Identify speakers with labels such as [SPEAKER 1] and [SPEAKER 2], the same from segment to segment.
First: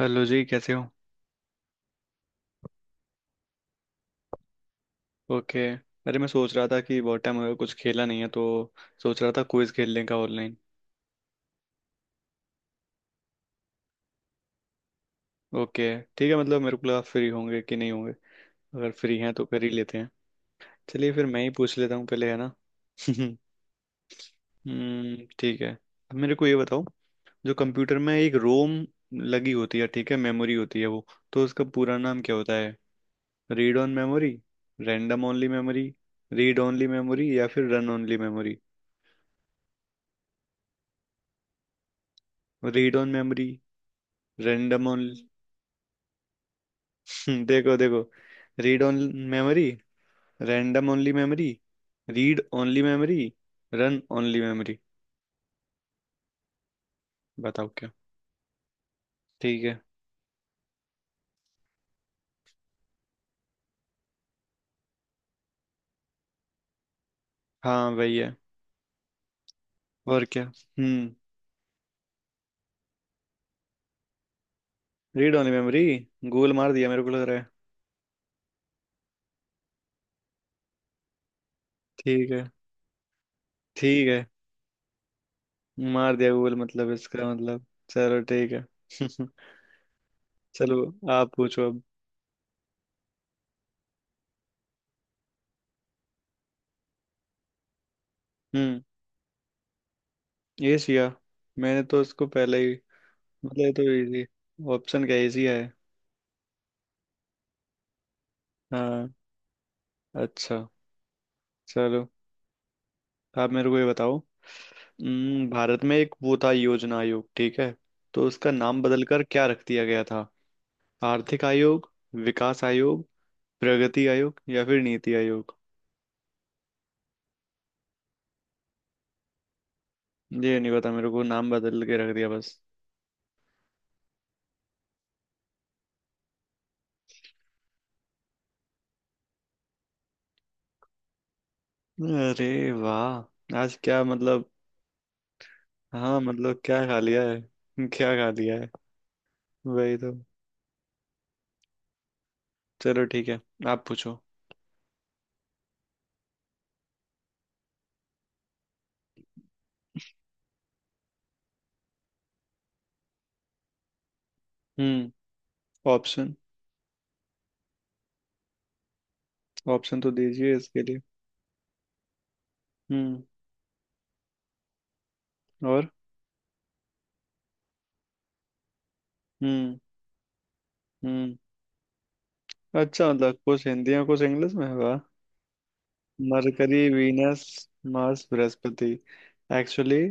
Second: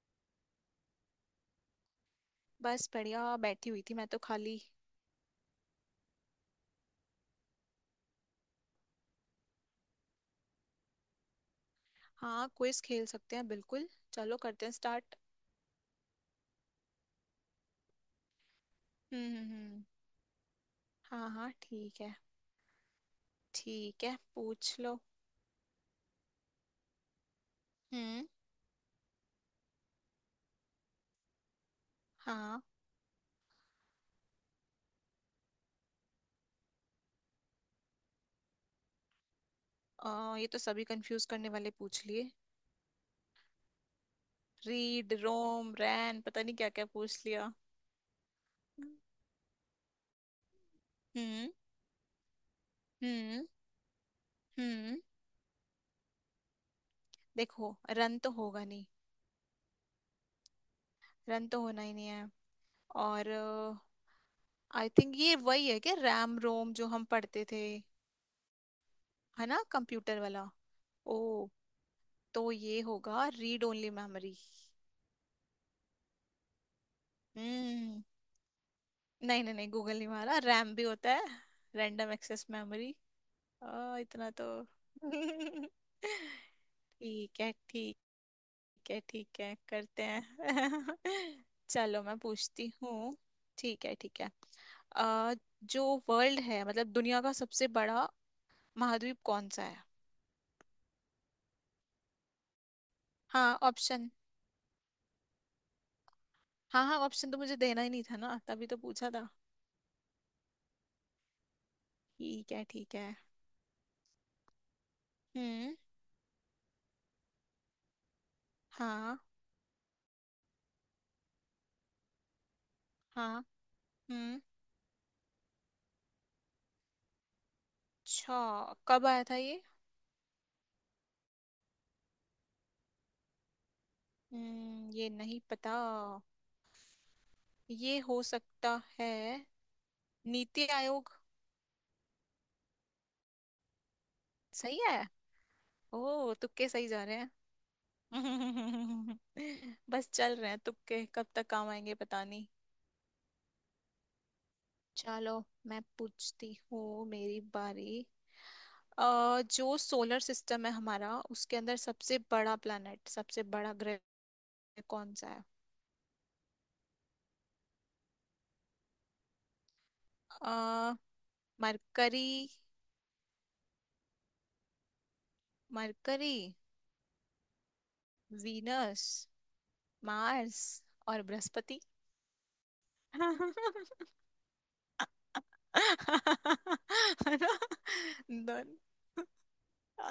[SPEAKER 1] Hello जी, कैसे हो।
[SPEAKER 2] बस बढ़िया बैठी हुई थी मैं तो खाली।
[SPEAKER 1] ओके। अरे, मैं सोच रहा था कि बहुत टाइम हो गया कुछ खेला नहीं है, तो सोच रहा था क्विज खेलने का ऑनलाइन।
[SPEAKER 2] हाँ, क्विज खेल सकते हैं, बिल्कुल। चलो करते हैं स्टार्ट।
[SPEAKER 1] ओके। ठीक है, मतलब मेरे को लगा फ्री होंगे कि नहीं होंगे। अगर फ्री
[SPEAKER 2] हम्म
[SPEAKER 1] हैं तो
[SPEAKER 2] हम्म
[SPEAKER 1] कर ही
[SPEAKER 2] हम्म।
[SPEAKER 1] लेते हैं। चलिए फिर
[SPEAKER 2] हाँ
[SPEAKER 1] मैं ही
[SPEAKER 2] हाँ,
[SPEAKER 1] पूछ लेता
[SPEAKER 2] ठीक
[SPEAKER 1] हूँ
[SPEAKER 2] है।
[SPEAKER 1] पहले, है ना।
[SPEAKER 2] ठीक है, पूछ लो।
[SPEAKER 1] हम्म, ठीक है। अब मेरे को ये बताओ, जो कंप्यूटर में
[SPEAKER 2] हम्म।
[SPEAKER 1] एक रोम लगी होती है, ठीक है, मेमोरी होती है वो, तो उसका पूरा नाम क्या होता
[SPEAKER 2] हाँ।
[SPEAKER 1] है। Read on memory, random only memory, read only memory या फिर रन ओनली मेमोरी।
[SPEAKER 2] ये तो सभी कंफ्यूज करने वाले पूछ लिए।
[SPEAKER 1] Read on memory, random.
[SPEAKER 2] Read ROM RAM पता नहीं क्या क्या पूछ लिया।
[SPEAKER 1] देखो देखो, read only memory, random only
[SPEAKER 2] hmm.
[SPEAKER 1] Memory, read only memory,
[SPEAKER 2] hmm.
[SPEAKER 1] Run only memory.
[SPEAKER 2] Hmm.
[SPEAKER 1] बताओ
[SPEAKER 2] देखो,
[SPEAKER 1] क्या।
[SPEAKER 2] रन तो होगा नहीं।
[SPEAKER 1] ठीक है।
[SPEAKER 2] रन तो होना ही नहीं है। और आई थिंक ये वही है क्या, रैम रोम जो हम पढ़ते थे।
[SPEAKER 1] हाँ, वही है।
[SPEAKER 2] है ना, कंप्यूटर
[SPEAKER 1] और
[SPEAKER 2] वाला।
[SPEAKER 1] क्या। हम्म,
[SPEAKER 2] ओ, तो ये होगा read only memory.
[SPEAKER 1] Read only memory. Google मार दिया मेरे को लग रहा है।
[SPEAKER 2] हम्म। नहीं नहीं नहीं, गूगल नहीं मारा, रैम भी होता है। रैंडम
[SPEAKER 1] ठीक है।
[SPEAKER 2] Access memory.
[SPEAKER 1] ठीक है।
[SPEAKER 2] इतना तो।
[SPEAKER 1] मार दिया गूगल, मतलब इसका
[SPEAKER 2] ठीक है।
[SPEAKER 1] मतलब।
[SPEAKER 2] ठीक
[SPEAKER 1] चलो ठीक है।
[SPEAKER 2] है ठीक है करते हैं।
[SPEAKER 1] चलो, आप पूछो अब।
[SPEAKER 2] चलो मैं पूछती हूँ। ठीक है ठीक है। अ, जो वर्ल्ड है मतलब दुनिया का सबसे बड़ा
[SPEAKER 1] हम्म।
[SPEAKER 2] महाद्वीप कौन सा है।
[SPEAKER 1] एशिया। मैंने तो इसको पहले ही
[SPEAKER 2] हाँ,
[SPEAKER 1] मतलब, ये तो
[SPEAKER 2] ऑप्शन।
[SPEAKER 1] इजी। ऑप्शन क्या, एशिया है।
[SPEAKER 2] हाँ हाँ, ऑप्शन तो मुझे देना ही नहीं था ना, तभी तो
[SPEAKER 1] हाँ।
[SPEAKER 2] पूछा था।
[SPEAKER 1] अच्छा। चलो।
[SPEAKER 2] ठीक है ठीक है।
[SPEAKER 1] आप मेरे को ये बताओ,
[SPEAKER 2] हम्म।
[SPEAKER 1] भारत में एक वो था योजना आयोग, ठीक है, तो उसका नाम
[SPEAKER 2] हाँ।
[SPEAKER 1] बदलकर क्या रख दिया गया था। आर्थिक आयोग, विकास आयोग,
[SPEAKER 2] हाँ।
[SPEAKER 1] प्रगति आयोग
[SPEAKER 2] हम्म।
[SPEAKER 1] या फिर नीति आयोग।
[SPEAKER 2] अच्छा। कब आया था ये।
[SPEAKER 1] ये नहीं पता मेरे को, नाम बदल के रख दिया बस।
[SPEAKER 2] हम्म, ये नहीं पता। ये हो सकता है नीति आयोग।
[SPEAKER 1] अरे वाह, आज क्या मतलब।
[SPEAKER 2] सही है।
[SPEAKER 1] हाँ
[SPEAKER 2] ओ,
[SPEAKER 1] मतलब,
[SPEAKER 2] तुक्के
[SPEAKER 1] क्या
[SPEAKER 2] सही
[SPEAKER 1] खा
[SPEAKER 2] जा रहे
[SPEAKER 1] लिया है।
[SPEAKER 2] हैं।
[SPEAKER 1] क्या खा लिया है। वही
[SPEAKER 2] बस
[SPEAKER 1] तो।
[SPEAKER 2] चल रहे हैं तुक्के, कब तक काम आएंगे पता नहीं।
[SPEAKER 1] चलो ठीक है। आप पूछो।
[SPEAKER 2] चलो मैं पूछती हूँ, मेरी बारी। जो सोलर सिस्टम है हमारा, उसके अंदर सबसे बड़ा प्लैनेट, सबसे बड़ा ग्रह कौन सा
[SPEAKER 1] हम्म।
[SPEAKER 2] है।
[SPEAKER 1] ऑप्शन, ऑप्शन तो
[SPEAKER 2] अ
[SPEAKER 1] दीजिए इसके लिए।
[SPEAKER 2] मरकरी।
[SPEAKER 1] हम्म। और।
[SPEAKER 2] Mercury, Venus,
[SPEAKER 1] hmm.
[SPEAKER 2] मार्स और
[SPEAKER 1] हम्म।
[SPEAKER 2] बृहस्पति।
[SPEAKER 1] अच्छा मतलब, कुछ हिंदी
[SPEAKER 2] है
[SPEAKER 1] में कुछ इंग्लिश में होगा। मरकरी, वीनस,
[SPEAKER 2] ना।
[SPEAKER 1] मार्स,
[SPEAKER 2] दोनों।
[SPEAKER 1] बृहस्पति। एक्चुअली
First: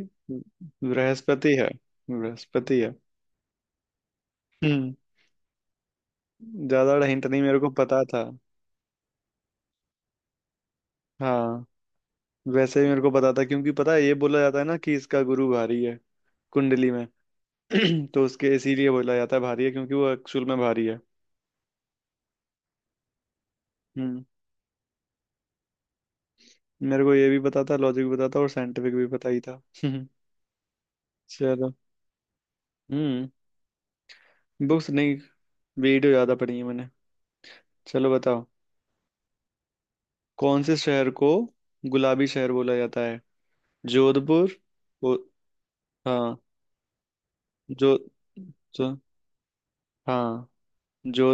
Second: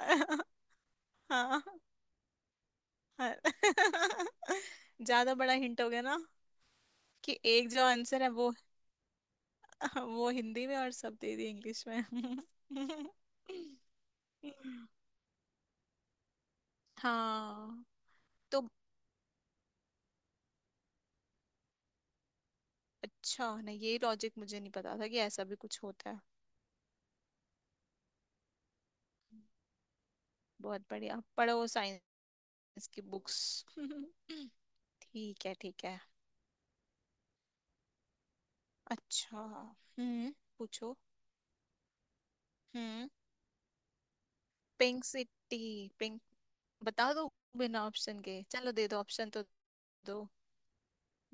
[SPEAKER 1] बृहस्पति
[SPEAKER 2] हाँ।
[SPEAKER 1] है। बृहस्पति है।
[SPEAKER 2] हाँ।
[SPEAKER 1] हम्म।
[SPEAKER 2] ज्यादा बड़ा हिंट हो गया ना।
[SPEAKER 1] ज्यादा हिंट
[SPEAKER 2] कि
[SPEAKER 1] नहीं, मेरे
[SPEAKER 2] एक
[SPEAKER 1] को
[SPEAKER 2] जो
[SPEAKER 1] पता
[SPEAKER 2] आंसर
[SPEAKER 1] था।
[SPEAKER 2] है वो हिंदी में, और सब दे दिए
[SPEAKER 1] हाँ,
[SPEAKER 2] इंग्लिश में।
[SPEAKER 1] वैसे ही मेरे को पता था, क्योंकि पता है ये बोला जाता है ना कि इसका गुरु भारी है कुंडली में।
[SPEAKER 2] हाँ।
[SPEAKER 1] तो उसके
[SPEAKER 2] तो
[SPEAKER 1] इसीलिए बोला जाता है भारी है, क्योंकि वो एक्चुअल में भारी है।
[SPEAKER 2] अच्छा, नहीं ये
[SPEAKER 1] हम्म।
[SPEAKER 2] लॉजिक मुझे नहीं पता था कि ऐसा भी कुछ होता है।
[SPEAKER 1] मेरे को ये भी पता था, लॉजिक भी पता था और साइंटिफिक भी पता ही था।
[SPEAKER 2] बहुत बढ़िया, पढ़ो
[SPEAKER 1] चलो।
[SPEAKER 2] साइंस की
[SPEAKER 1] हम्म।
[SPEAKER 2] बुक्स।
[SPEAKER 1] बुक्स नहीं,
[SPEAKER 2] ठीक है ठीक है।
[SPEAKER 1] वीडियो ज्यादा पढ़ी है मैंने। चलो बताओ।
[SPEAKER 2] अच्छा। हम्म
[SPEAKER 1] कौन से
[SPEAKER 2] पूछो।
[SPEAKER 1] शहर को गुलाबी शहर बोला जाता
[SPEAKER 2] हम्म।
[SPEAKER 1] है। Jodhpur.
[SPEAKER 2] Pink
[SPEAKER 1] uh,
[SPEAKER 2] city. Pink.
[SPEAKER 1] हाँ।
[SPEAKER 2] बता दो बिना
[SPEAKER 1] जो,
[SPEAKER 2] ऑप्शन के, चलो दे
[SPEAKER 1] जो
[SPEAKER 2] दो ऑप्शन तो दो।
[SPEAKER 1] हाँ,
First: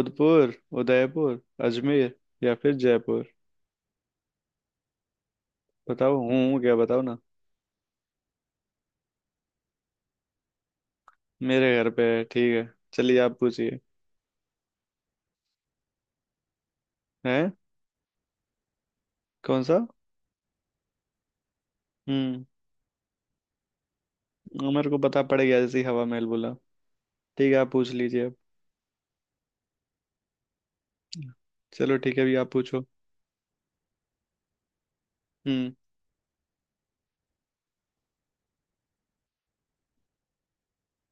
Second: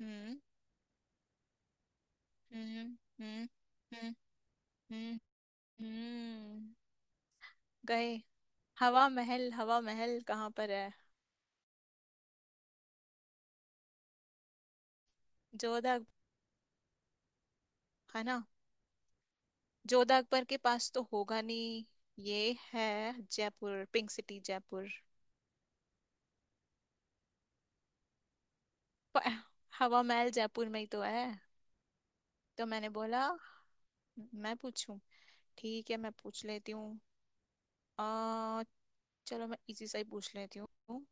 [SPEAKER 2] हम्म
[SPEAKER 1] उदयपुर, अजमेर या फिर
[SPEAKER 2] हम्म
[SPEAKER 1] जयपुर।
[SPEAKER 2] हम्म हम्म हम्म
[SPEAKER 1] बताओ हूँ,
[SPEAKER 2] हम्म।
[SPEAKER 1] क्या बताओ ना।
[SPEAKER 2] गए। हवा महल, हवा महल कहाँ पर है।
[SPEAKER 1] मेरे घर पे है, ठीक है। चलिए आप पूछिए।
[SPEAKER 2] जोधा,
[SPEAKER 1] हैं।
[SPEAKER 2] है ना।
[SPEAKER 1] कौन सा।
[SPEAKER 2] जोधा अकबर के पास तो होगा नहीं।
[SPEAKER 1] हम्म।
[SPEAKER 2] ये है जयपुर, पिंक सिटी जयपुर।
[SPEAKER 1] मेरे को पता पड़ गया जैसे ही हवा महल बोला। ठीक है, आप पूछ लीजिए अब।
[SPEAKER 2] प- हवा महल जयपुर में ही तो है।
[SPEAKER 1] चलो ठीक है, अभी आप
[SPEAKER 2] तो
[SPEAKER 1] पूछो।
[SPEAKER 2] मैंने बोला, मैं पूछूं।
[SPEAKER 1] हम्म।
[SPEAKER 2] ठीक है, मैं पूछ लेती हूँ। चलो मैं इजी सा ही पूछ लेती हूँ। हम्म।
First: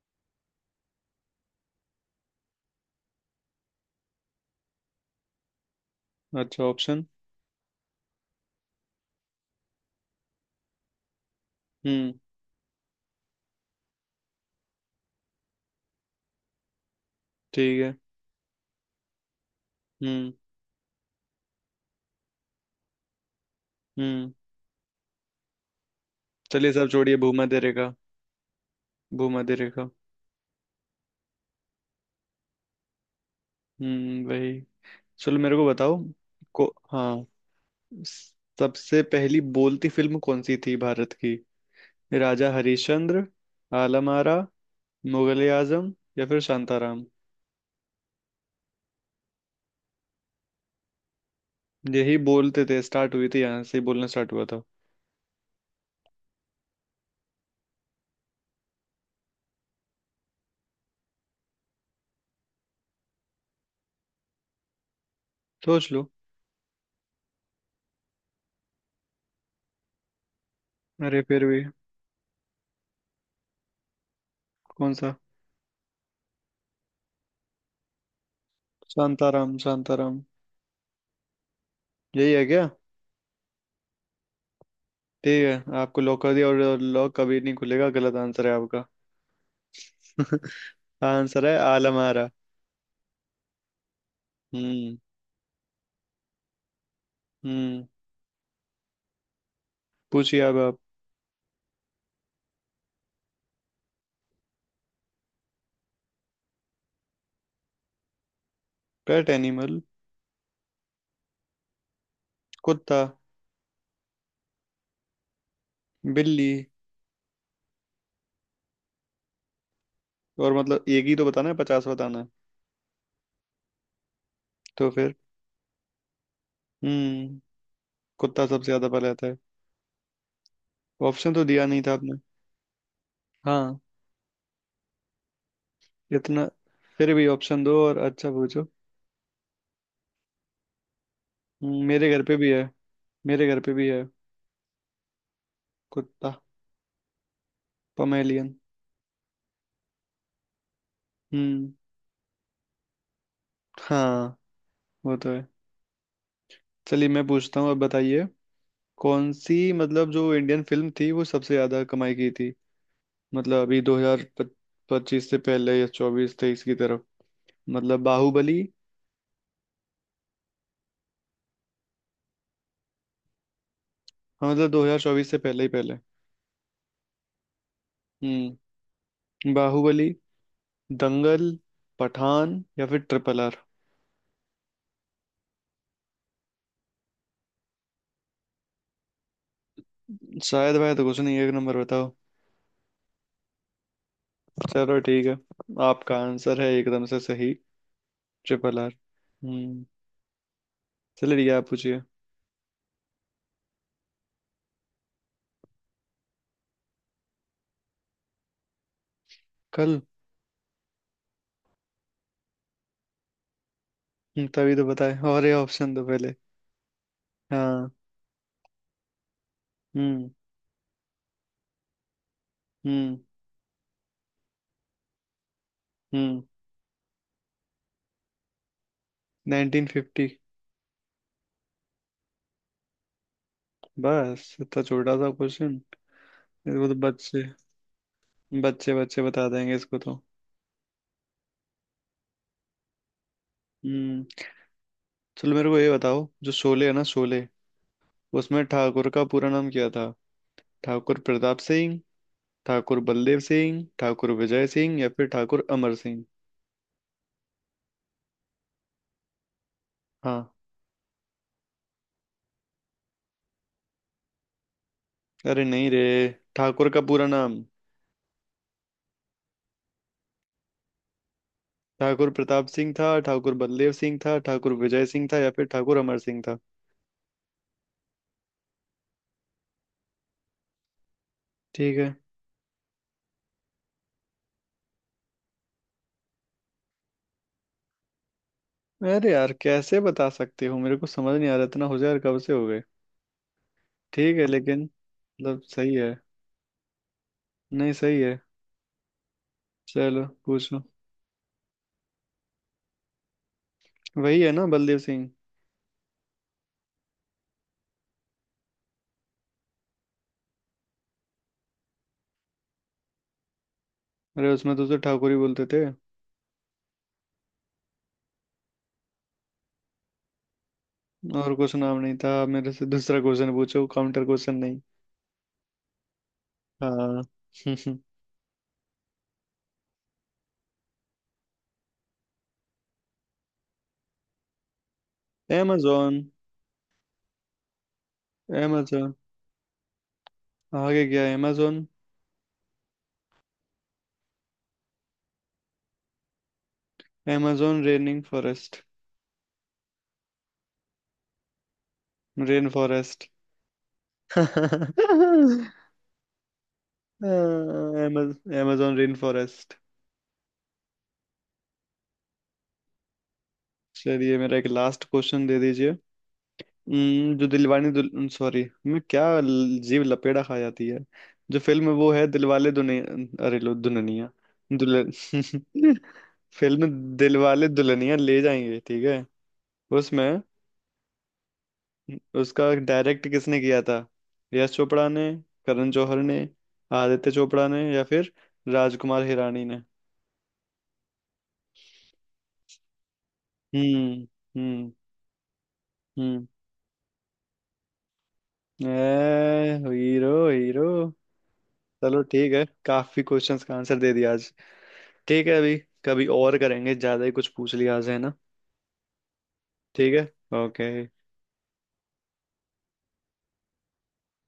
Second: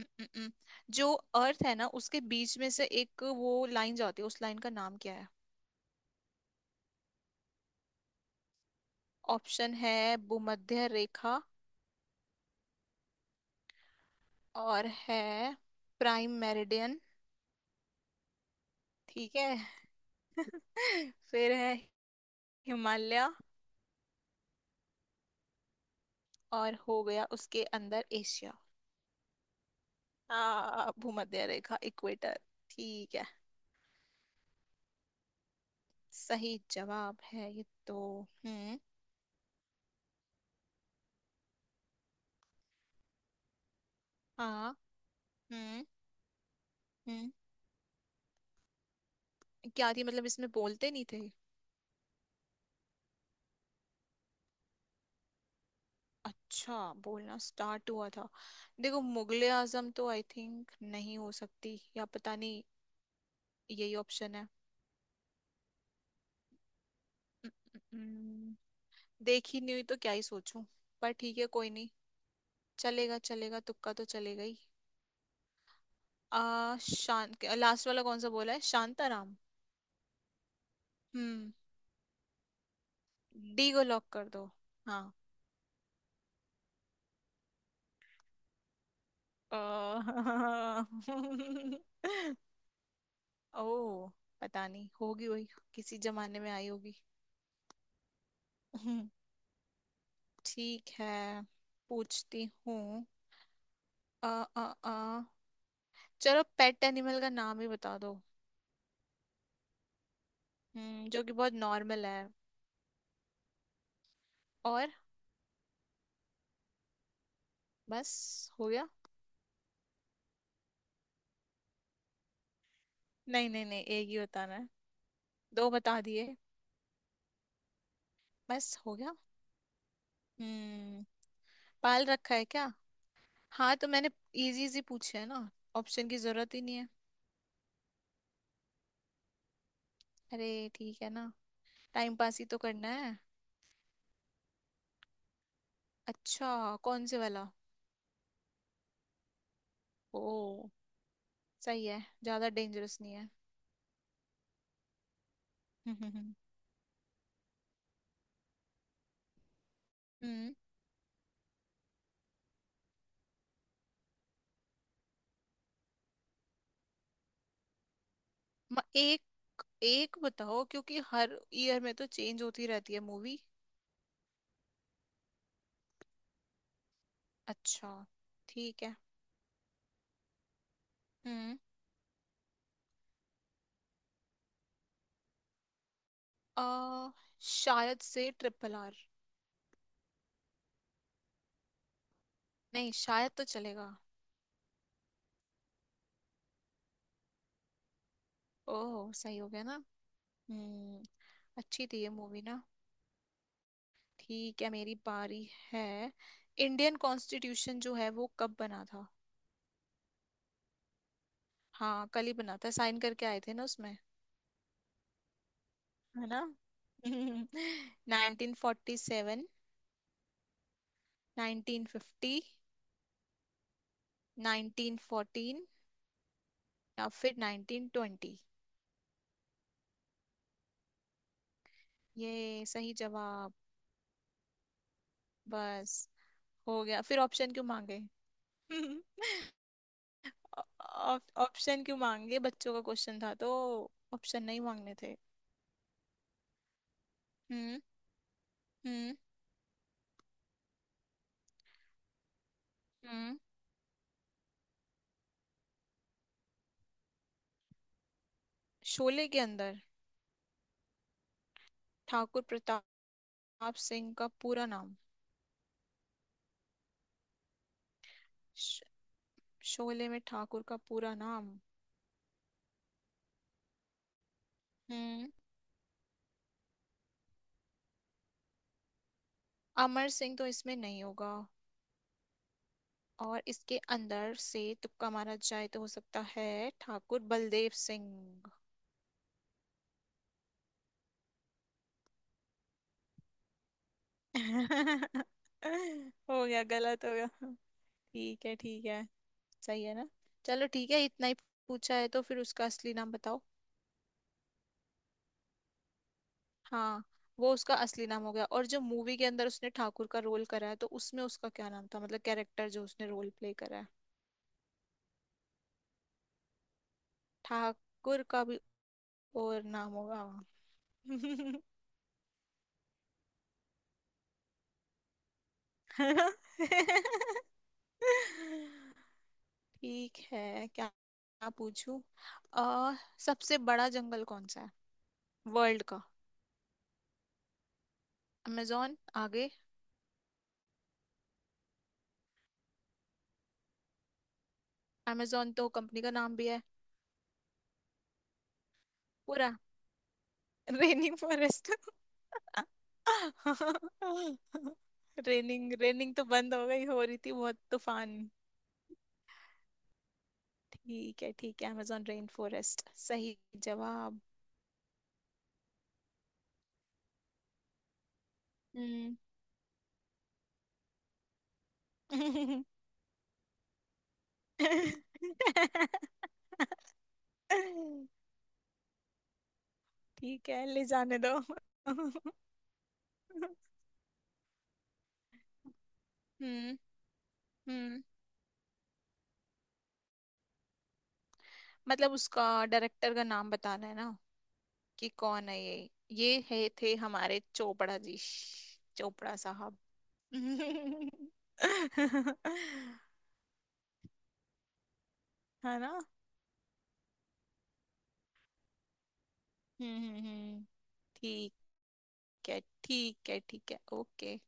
[SPEAKER 2] हम्म। हम्म। जो अर्थ है ना, उसके बीच में से एक वो लाइन जाती है, उस लाइन का नाम क्या है।
[SPEAKER 1] अच्छा, ऑप्शन।
[SPEAKER 2] ऑप्शन है भूमध्य रेखा।
[SPEAKER 1] हम्म।
[SPEAKER 2] और है प्राइम मेरिडियन।
[SPEAKER 1] ठीक है।
[SPEAKER 2] ठीक है।
[SPEAKER 1] हम्म।
[SPEAKER 2] फिर है हिमालय।
[SPEAKER 1] हम्म। चलिए
[SPEAKER 2] और
[SPEAKER 1] सब
[SPEAKER 2] हो
[SPEAKER 1] छोड़िए,
[SPEAKER 2] गया
[SPEAKER 1] भूमध्य
[SPEAKER 2] उसके
[SPEAKER 1] रेखा।
[SPEAKER 2] अंदर एशिया।
[SPEAKER 1] भूमध्य रेखा।
[SPEAKER 2] आ भूमध्य रेखा, इक्वेटर। ठीक है।
[SPEAKER 1] हम्म, वही। चलो मेरे को बताओ।
[SPEAKER 2] सही
[SPEAKER 1] को।
[SPEAKER 2] जवाब
[SPEAKER 1] हाँ,
[SPEAKER 2] है ये तो। हम्म।
[SPEAKER 1] सबसे पहली बोलती फिल्म कौन सी थी भारत की। राजा हरिश्चंद्र, आलम आरा,
[SPEAKER 2] हाँ।
[SPEAKER 1] मुगले
[SPEAKER 2] हम्म।
[SPEAKER 1] आजम या फिर शांताराम।
[SPEAKER 2] हम्म क्या थी, मतलब इसमें बोलते नहीं थे।
[SPEAKER 1] यही बोलते थे, स्टार्ट हुई थी यहाँ से ही, बोलना स्टार्ट हुआ था।
[SPEAKER 2] अच्छा, बोलना स्टार्ट हुआ था। देखो, मुगले आजम तो आई थिंक नहीं हो सकती, या पता नहीं। यही ऑप्शन है।
[SPEAKER 1] सोच लो।
[SPEAKER 2] हम्म, देखी नहीं हुई तो क्या ही सोचूं। पर
[SPEAKER 1] अरे
[SPEAKER 2] ठीक
[SPEAKER 1] फिर
[SPEAKER 2] है,
[SPEAKER 1] भी।
[SPEAKER 2] कोई नहीं। चलेगा चलेगा, तुक्का तो चलेगा ही।
[SPEAKER 1] कौन सा।
[SPEAKER 2] आ शांत, लास्ट वाला कौन सा बोला है, शांताराम।
[SPEAKER 1] शांताराम, शांताराम
[SPEAKER 2] हम्म।
[SPEAKER 1] यही है क्या।
[SPEAKER 2] डी को लॉक कर दो। हाँ।
[SPEAKER 1] ठीक है, आपको लॉक कर दिया और लॉक कभी नहीं खुलेगा, गलत आंसर है आपका।
[SPEAKER 2] अ-
[SPEAKER 1] आंसर है आलम आरा।
[SPEAKER 2] ओ, पता नहीं
[SPEAKER 1] हम्म।
[SPEAKER 2] होगी वही। किसी जमाने में आई होगी।
[SPEAKER 1] हम्म। पूछिए अब आप।
[SPEAKER 2] ठीक है, पूछती हूँ। अ अ अ चलो पेट एनिमल का नाम ही बता दो।
[SPEAKER 1] Pet animal.
[SPEAKER 2] जो कि बहुत नॉर्मल है।
[SPEAKER 1] कुत्ता।
[SPEAKER 2] और।
[SPEAKER 1] बिल्ली।
[SPEAKER 2] बस हो गया।
[SPEAKER 1] और मतलब एक ही तो बताना है, पचास बताना है।
[SPEAKER 2] नहीं नहीं नहीं, एक ही बताना है।
[SPEAKER 1] तो फिर।
[SPEAKER 2] दो बता दिए।
[SPEAKER 1] हम्म। कुत्ता सबसे
[SPEAKER 2] बस
[SPEAKER 1] ज्यादा
[SPEAKER 2] हो
[SPEAKER 1] पहले
[SPEAKER 2] गया।
[SPEAKER 1] आता है।
[SPEAKER 2] हम्म।
[SPEAKER 1] ऑप्शन तो दिया नहीं था
[SPEAKER 2] पाल
[SPEAKER 1] आपने।
[SPEAKER 2] रखा है क्या। हाँ,
[SPEAKER 1] हाँ।
[SPEAKER 2] तो मैंने इजी इजी पूछे है ना। ऑप्शन की
[SPEAKER 1] इतना।
[SPEAKER 2] जरूरत ही नहीं है।
[SPEAKER 1] फिर भी ऑप्शन दो और अच्छा पूछो।
[SPEAKER 2] अरे, ठीक है ना।
[SPEAKER 1] मेरे
[SPEAKER 2] टाइम
[SPEAKER 1] घर पे
[SPEAKER 2] पास ही
[SPEAKER 1] भी
[SPEAKER 2] तो
[SPEAKER 1] है।
[SPEAKER 2] करना है।
[SPEAKER 1] मेरे घर पे भी है। कुत्ता।
[SPEAKER 2] अच्छा, कौन से वाला।
[SPEAKER 1] पमेलियन।
[SPEAKER 2] ओ,
[SPEAKER 1] हम्म।
[SPEAKER 2] सही है, ज्यादा डेंजरस नहीं है।
[SPEAKER 1] हाँ, वो तो है।
[SPEAKER 2] हम्म।
[SPEAKER 1] चलिए मैं पूछता हूँ, अब बताइए। कौन सी मतलब, जो इंडियन फिल्म थी वो सबसे ज्यादा कमाई की थी। मतलब अभी 2025 से पहले, या 2024 2023 की तरफ, मतलब बाहुबली।
[SPEAKER 2] एक एक बताओ, क्योंकि हर ईयर में तो चेंज होती रहती है मूवी।
[SPEAKER 1] हाँ मतलब, 2024 से पहले ही पहले।
[SPEAKER 2] अच्छा।
[SPEAKER 1] हम्म।
[SPEAKER 2] ठीक है।
[SPEAKER 1] बाहुबली, दंगल,
[SPEAKER 2] हम्म।
[SPEAKER 1] पठान या फिर ट्रिपल आर।
[SPEAKER 2] आ, शायद से ट्रिपल आर।
[SPEAKER 1] शायद भाई तो कुछ नहीं, एक नंबर बताओ।
[SPEAKER 2] नहीं, शायद तो चलेगा।
[SPEAKER 1] चलो ठीक है। आपका आंसर है एकदम से सही, ट्रिपल आर।
[SPEAKER 2] ओह, सही हो गया ना।
[SPEAKER 1] हम्म।
[SPEAKER 2] हम्म।
[SPEAKER 1] चलो ठीक है, आप
[SPEAKER 2] अच्छी
[SPEAKER 1] पूछिए।
[SPEAKER 2] थी ये मूवी ना। ठीक है, मेरी बारी है। इंडियन कॉन्स्टिट्यूशन जो है वो कब बना था।
[SPEAKER 1] कल।
[SPEAKER 2] हाँ कल ही बना था, साइन करके आए थे ना उसमें,
[SPEAKER 1] तभी तो बताए, और ये ऑप्शन तो
[SPEAKER 2] है
[SPEAKER 1] पहले।
[SPEAKER 2] ना।
[SPEAKER 1] हाँ।
[SPEAKER 2] 1947,
[SPEAKER 1] हम्म।
[SPEAKER 2] 1950,
[SPEAKER 1] हम्म।
[SPEAKER 2] 1914
[SPEAKER 1] हम्म।
[SPEAKER 2] या फिर 1920।
[SPEAKER 1] 1950।
[SPEAKER 2] ये सही जवाब।
[SPEAKER 1] बस इतना छोटा सा क्वेश्चन,
[SPEAKER 2] बस हो
[SPEAKER 1] इसको तो
[SPEAKER 2] गया, फिर
[SPEAKER 1] बच्चे,
[SPEAKER 2] ऑप्शन क्यों मांगे।
[SPEAKER 1] बच्चे बच्चे बता देंगे इसको तो।
[SPEAKER 2] ऑप्शन क्यों मांगे, बच्चों का क्वेश्चन था तो
[SPEAKER 1] हम्म।
[SPEAKER 2] ऑप्शन नहीं मांगने थे।
[SPEAKER 1] चलो मेरे को ये बताओ, जो शोले है ना, शोले,
[SPEAKER 2] हम्म।
[SPEAKER 1] उसमें ठाकुर
[SPEAKER 2] हम्म।
[SPEAKER 1] का पूरा नाम क्या था। ठाकुर प्रताप सिंह, ठाकुर
[SPEAKER 2] हम्म।
[SPEAKER 1] बलदेव सिंह, ठाकुर विजय सिंह या फिर ठाकुर अमर सिंह।
[SPEAKER 2] शोले के अंदर।
[SPEAKER 1] हाँ।
[SPEAKER 2] ठाकुर प्रताप सिंह का पूरा नाम।
[SPEAKER 1] अरे नहीं रे, ठाकुर का पूरा नाम।
[SPEAKER 2] श- शोले में ठाकुर का पूरा नाम।
[SPEAKER 1] ठाकुर प्रताप सिंह था, ठाकुर बलदेव सिंह था, ठाकुर विजय सिंह
[SPEAKER 2] हम्म
[SPEAKER 1] था या फिर ठाकुर अमर सिंह था।
[SPEAKER 2] अमर सिंह तो इसमें नहीं होगा।
[SPEAKER 1] ठीक है।
[SPEAKER 2] और इसके अंदर से तुक्का मारा जाए तो हो सकता है ठाकुर बलदेव सिंह।
[SPEAKER 1] अरे यार, कैसे बता सकते हो, मेरे को समझ नहीं आ रहा, इतना हो जाए यार, कब से हो गए। ठीक है लेकिन, मतलब सही है।
[SPEAKER 2] हो गया, गलत हो गया।
[SPEAKER 1] नहीं सही है।
[SPEAKER 2] ठीक है ठीक है, सही है ना।
[SPEAKER 1] चलो
[SPEAKER 2] चलो
[SPEAKER 1] पूछो।
[SPEAKER 2] ठीक है, इतना ही पूछा है तो फिर उसका असली नाम बताओ।
[SPEAKER 1] वही है ना, बलदेव सिंह।
[SPEAKER 2] हाँ, वो उसका असली नाम हो गया, और जो मूवी के अंदर उसने ठाकुर का रोल करा है, तो उसमें उसका क्या नाम था, मतलब कैरेक्टर जो उसने रोल प्ले करा है।
[SPEAKER 1] अरे उसमें तो उसे ठाकुर ही बोलते थे।
[SPEAKER 2] ठाकुर का भी और नाम होगा।
[SPEAKER 1] और कुछ नाम नहीं था, मेरे से दूसरा क्वेश्चन पूछो, काउंटर क्वेश्चन नहीं। हाँ।
[SPEAKER 2] ठीक है, क्या क्या पूछूं। अ सबसे बड़ा जंगल कौन सा है। वर्ल्ड का।
[SPEAKER 1] amazon।
[SPEAKER 2] अमेजोन।
[SPEAKER 1] amazon।
[SPEAKER 2] आगे।
[SPEAKER 1] आगे गया amazon।
[SPEAKER 2] amazon तो कंपनी का नाम भी है।
[SPEAKER 1] amazon raining forest.
[SPEAKER 2] पूरा। Raining forest.
[SPEAKER 1] Rain forest.
[SPEAKER 2] Raining, raining तो बंद हो गई, हो रही थी बहुत तूफान।
[SPEAKER 1] amazon रेन फॉरेस्ट।
[SPEAKER 2] ठीक है ठीक है, amazon रेन फॉरेस्ट सही जवाब।
[SPEAKER 1] चलिए मेरा एक लास्ट क्वेश्चन दे दीजिए। जो दिलवाने दुल, सॉरी, मैं
[SPEAKER 2] हम्म।
[SPEAKER 1] क्या जीव लपेड़ा खा जाती है। जो फिल्म है वो है दिलवाले दुनिया, अरे लो, दुल्हनिया, दुल्हन। फिल्म दिलवाले दुल्हनिया ले जाएंगे, ठीक है। उसमें
[SPEAKER 2] ठीक है, ले जाने दो। हम्म।
[SPEAKER 1] उसका डायरेक्ट किसने किया था। यश चोपड़ा ने, करण जौहर ने, आदित्य चोपड़ा ने
[SPEAKER 2] हम्म
[SPEAKER 1] या फिर राजकुमार हिरानी ने।
[SPEAKER 2] मतलब उसका डायरेक्टर का नाम बताना है ना,
[SPEAKER 1] हम्म। हम्म।
[SPEAKER 2] कि कौन है ये। ये
[SPEAKER 1] हम्म।
[SPEAKER 2] है थे हमारे चोपड़ा जी, श्श्श, चोपड़ा
[SPEAKER 1] ए
[SPEAKER 2] साहब।
[SPEAKER 1] Hero, hero.
[SPEAKER 2] हम्म।
[SPEAKER 1] चलो ठीक है, काफी क्वेश्चंस का आंसर दे दिया आज। ठीक है अभी,
[SPEAKER 2] है ना।
[SPEAKER 1] कभी और करेंगे, ज्यादा ही कुछ पूछ लिया आज, है ना।
[SPEAKER 2] हम्म
[SPEAKER 1] ठीक
[SPEAKER 2] हम्म
[SPEAKER 1] है।
[SPEAKER 2] हम्म,
[SPEAKER 1] ओके।
[SPEAKER 2] ठीक है। ठीक है ठीक है ओके।